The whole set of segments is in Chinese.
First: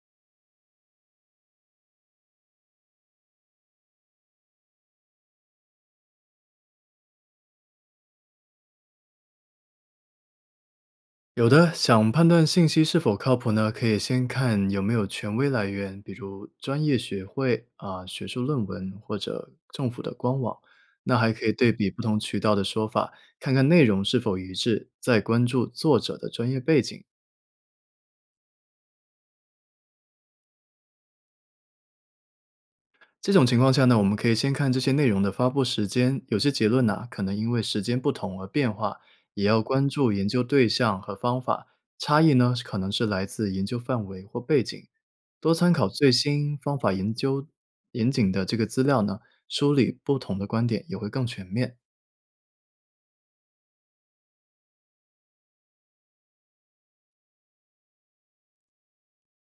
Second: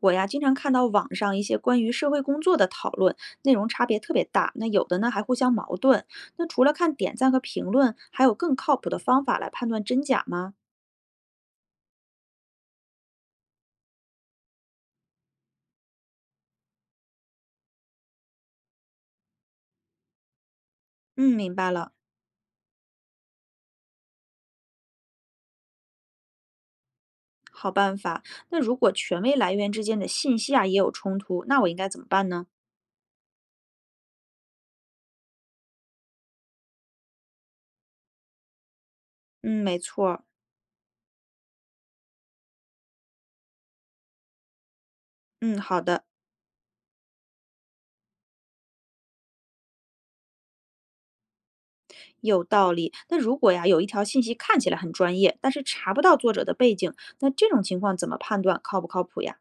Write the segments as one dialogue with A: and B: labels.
A: 我呀，经常看到网上一些关于社会工作的讨论，内容差别特别大，那有的呢还互相矛盾。那除了看点赞和评论，还有更靠谱的方法来判断真假吗？
B: 有的，想判断信息是否靠谱呢，可以先看有没有权威来源，比如专业学会啊、学术论文或者政府的官网。那还
A: 嗯，
B: 可以
A: 明
B: 对
A: 白
B: 比
A: 了，
B: 不同渠道的说法，看看内容是否一致，再关注作者的专业背景。
A: 好办法。那如果权威来源之间的信息啊也有冲突，那我应该怎么办呢？
B: 这种情况下呢，我们可以先看这些内容的发布时间，有些结论呢可能因为时间不同而变化，也要
A: 嗯，没
B: 关
A: 错
B: 注
A: 儿。
B: 研究对象和方法差异呢，可能是来自研究范围或背景。多
A: 嗯，
B: 参
A: 好
B: 考
A: 的，
B: 最新方法研究严谨的这个资料呢，梳理不同的观点也会更全面。
A: 有道理。那如果呀，有一条信息看起来很专业，但是查不到作者的背景，那这种情况怎么判断靠不靠谱呀？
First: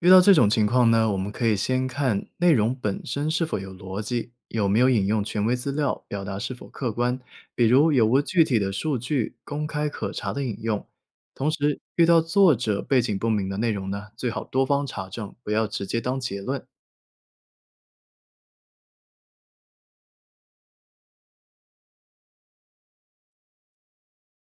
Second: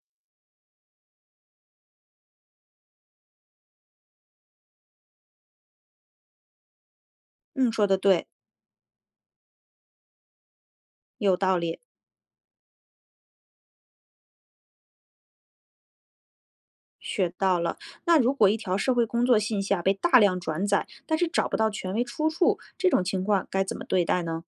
B: 遇到这种情况呢，我们可以先看内容本身是否有逻辑，有没有引用权威资料，表达是否客观，比
A: 嗯，说
B: 如
A: 的
B: 有无
A: 对，
B: 具体的数据、公开可查的引用。
A: 有
B: 同
A: 道理。
B: 时，遇到作者背景不明的内容呢，最好多方查证，不要直接当结论。
A: 学到了。那如果一条社会工作信息啊被大量转载，但是找不到权威出处，这种情况该怎么对待呢？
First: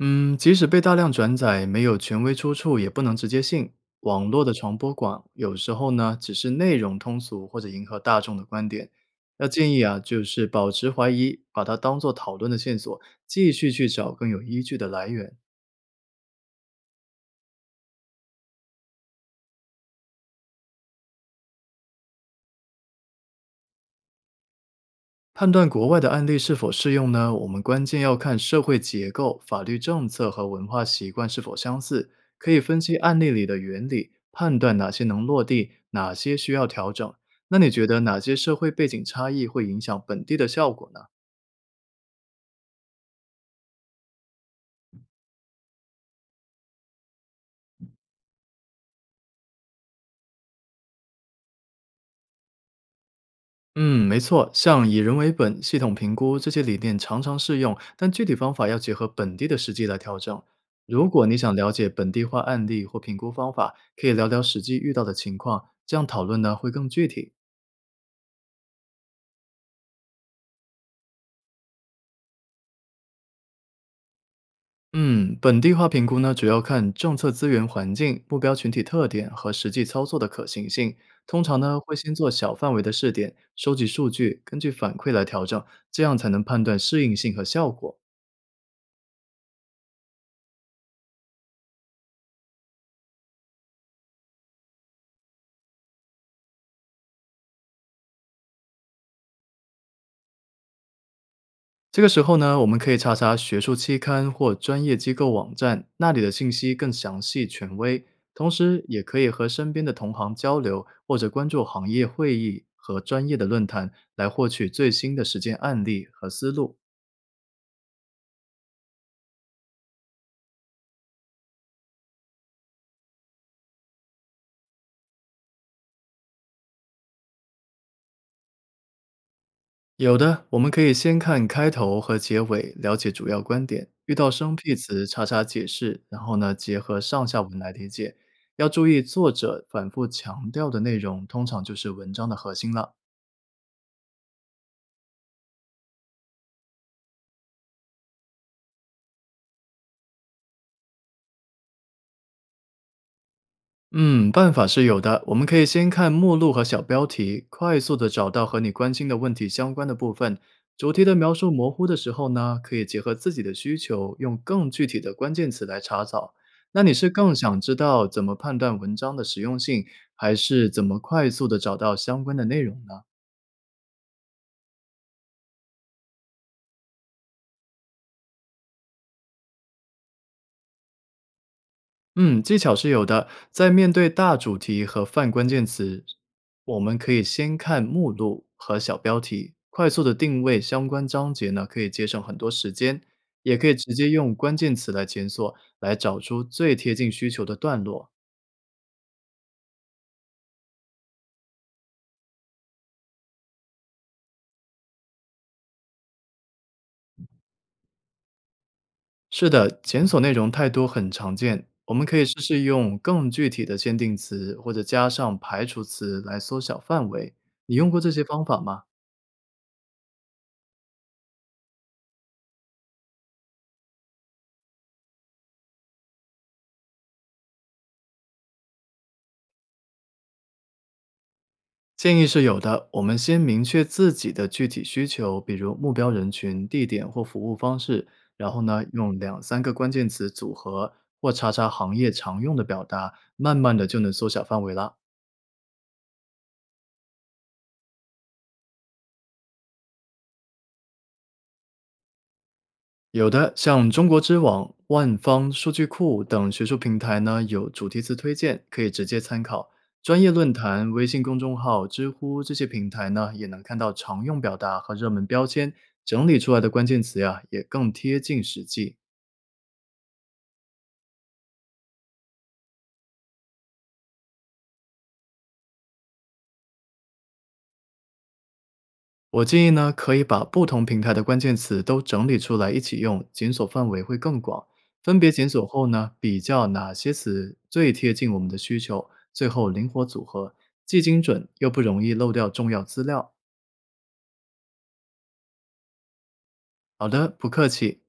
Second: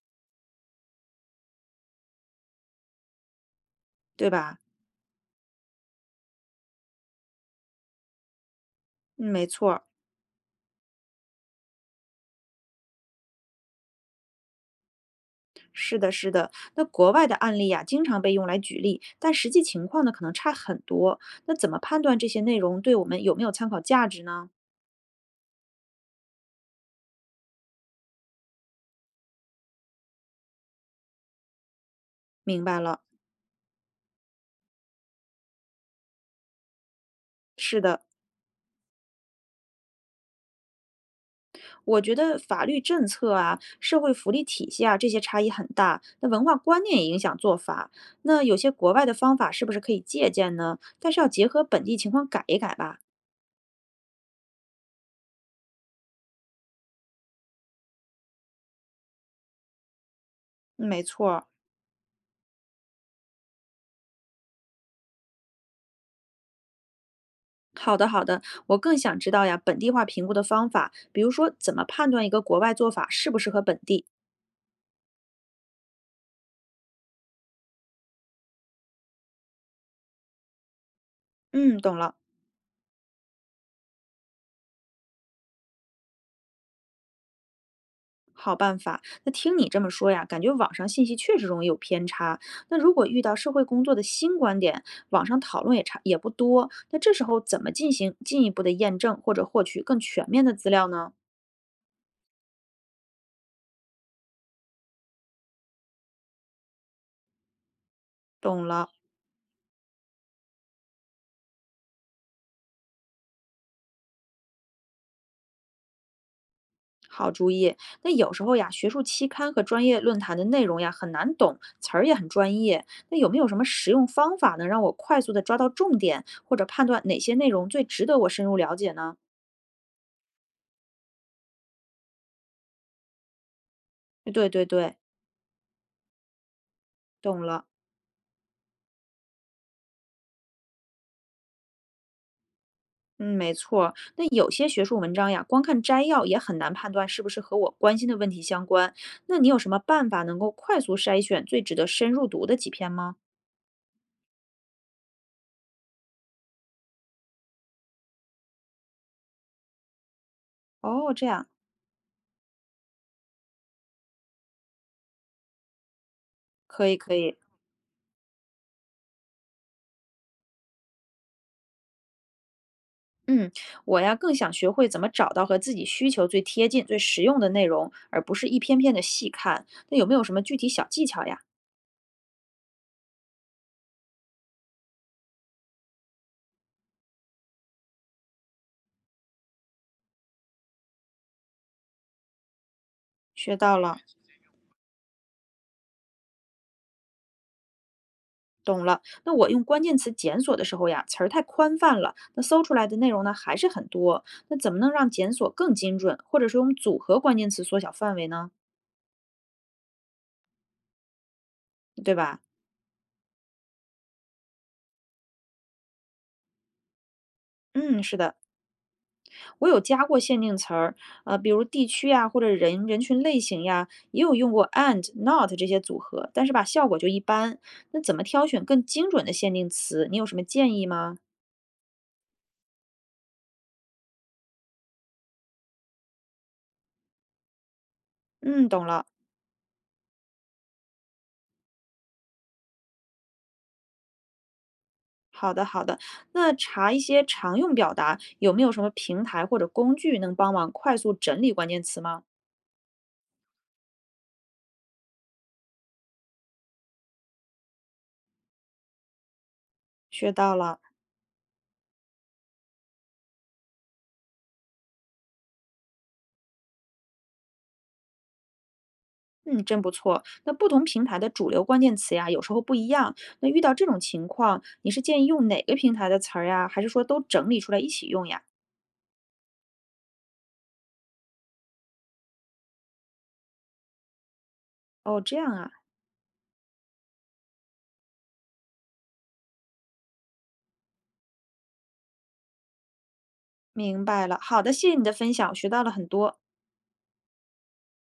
B: 嗯，即使被大量转载，没有权威出处，也不能直接信。
A: 对
B: 网络的
A: 吧？
B: 传播广，有时候呢，只是内容通俗或者迎合大众的观点。
A: 嗯，没
B: 要
A: 错
B: 建议
A: 儿，
B: 啊，就是保持怀疑，把它当做讨论的线索，继续去找更有依据的来源。
A: 是的，是的。那国外的案例啊，经常被用来举例，但实际情况呢，可能差很多。那怎么判断这些内容对我们有没有参考价值呢？
B: 判断国外的案例是否适用呢？我们关键要看社会结构、法律政策和文化习惯是否相似，可以
A: 明
B: 分
A: 白
B: 析
A: 了，
B: 案例里的原理，判断哪些能落地，哪些需要调整。那你
A: 是
B: 觉得
A: 的。
B: 哪些社会背景差异会影响本地的效果呢？
A: 我觉得法律政策啊、社会福利体系啊，这些差异很大。那文化观念也影响做法。那有些国外的方法是不是可以借鉴呢？但是要结合本地情况改一改吧。
B: 嗯，没错，像以人为本、系统评估这些理念常常适用，但具体方法要结合本地的实际来调整。
A: 嗯没
B: 如果
A: 错
B: 你
A: 儿。
B: 想了解本地化案例或评估方法，可以聊聊实际遇到的情况，这样讨论呢会更具体。
A: 好的，好的。我更想知道呀，本地化评估的方法，比如说怎么判断一个国外做法适不适合本地。
B: 嗯，本地化评估呢，主要看政策资源环境、目标群体特点和实际操作的可行性。通常呢，
A: 嗯，
B: 会
A: 懂
B: 先
A: 了。
B: 做小范围的试点，收集数据，根据反馈来调整，这样才能判断适应性和效果。
A: 好办法，那听你这么说呀，感觉网上信息确实容易有偏差。那如果遇到社会工作的新观点，网上讨论也差也不多，那这时候怎么进行进一步的验证或者获取更全面的资料呢？
B: 这个时候呢，我们可以查查学术期刊或专业机构网站，那里的信息更详细、权威。同
A: 懂
B: 时，
A: 了，
B: 也可以和身边的同行交流，或者关注行业会议和专业的论坛，来获取最新的实践案例和思路。
A: 好主意。那有时候呀，学术期刊和专业论坛的内容呀很难懂，词儿也很专业。那有没有什么实用方法能让我快速的抓到重点，或者判断哪些内容最值得我深入了解呢？
B: 有的，我们可以先看开头和结尾，了解主要观点。遇到
A: 对
B: 生
A: 对
B: 僻
A: 对，
B: 词，查查解释，然后呢，结合上
A: 懂
B: 下文
A: 了。
B: 来理解。要注意，作者反复强调的内容，通常就是文章的核心了。
A: 嗯，没错。那有些学术文章呀，光看摘要也很难判断是不是和我关心的问题相关。那你有什么办法能够快速筛选最值得深入读的几篇吗？
B: 嗯，办法是有的。我们可以先看目录和小标题，快速的找到和你关心的问题相关的部分。主题
A: 哦，
B: 的
A: 这
B: 描
A: 样，
B: 述模糊的时候呢，可以结合自己的需求，用更具体的关键词来查找。那
A: 可
B: 你
A: 以，
B: 是
A: 可
B: 更
A: 以。
B: 想知道怎么判断文章的实用性，还是怎么快速的找到相关的内容呢？
A: 嗯，我呀更想学会怎么找到和自己需求最贴近、最实用的内容，而不是一篇篇的细看。那有没有什么具体小技巧呀？
B: 嗯，技巧是有的。在面对大主题和泛关键词，我们可以先看目录和小标题，快速的定位相关章节呢，可以节省很多时间。也
A: 学
B: 可以
A: 到
B: 直
A: 了。
B: 接用关键词来检索，来找出最贴近需求的段落。
A: 懂了，那我用关键词检索的时候呀，词儿太宽泛了，那搜出来的内容呢还是很多。那怎么能让检索更精准，或者是用组合关键词缩小范围呢？
B: 是的，检索内容太多很常见，我们
A: 对
B: 可以试
A: 吧？
B: 试用更具体的限定词或者加上排除词来缩小范围。你用过
A: 嗯，
B: 这
A: 是
B: 些
A: 的，
B: 方法吗？
A: 我有加过限定词儿，比如地区呀，或者人人群类型呀，也有用过 and、not 这些组合，但是吧，效果就一般。那怎么挑选更精准的限定词？你有什么建议吗？
B: 建议是有的，我们先明确自己的具体需求，比如目标人群、地点或服务方式，然后
A: 嗯，
B: 呢，
A: 懂了。
B: 用两三个关键词组合或查查行业常用的表达，慢慢的就能缩小范围啦。
A: 好的，好的。那查一些常用表达，有没有什么平台或者工具能帮忙快速整理关键词吗？
B: 有的像中国知网、万方数据库等学术平台呢，有主题词推荐，可以直接参考。专业
A: 学
B: 论
A: 到了，
B: 坛、微信公众号、知乎这些平台呢，也能看到常用表达和热门标签，整理出来的关键词呀，也更贴近实际。
A: 嗯，真不错。那不同平台的主流关键词呀，有时候不一样。那遇到这种情况，你是建议用哪个平台的词儿呀？还是说都整理出来一起用呀？
B: 我建议呢，可以把不同平台的关键词都整理出来一起用，检索范围会更广。分
A: 哦，
B: 别
A: 这
B: 检
A: 样
B: 索
A: 啊，
B: 后呢，比较哪些词最贴近我们的需求，最后灵活组合，既精准又不容易漏掉重要资料。
A: 明白了。好的，谢谢你的分享，我学到了很多。
B: 好的，不客气。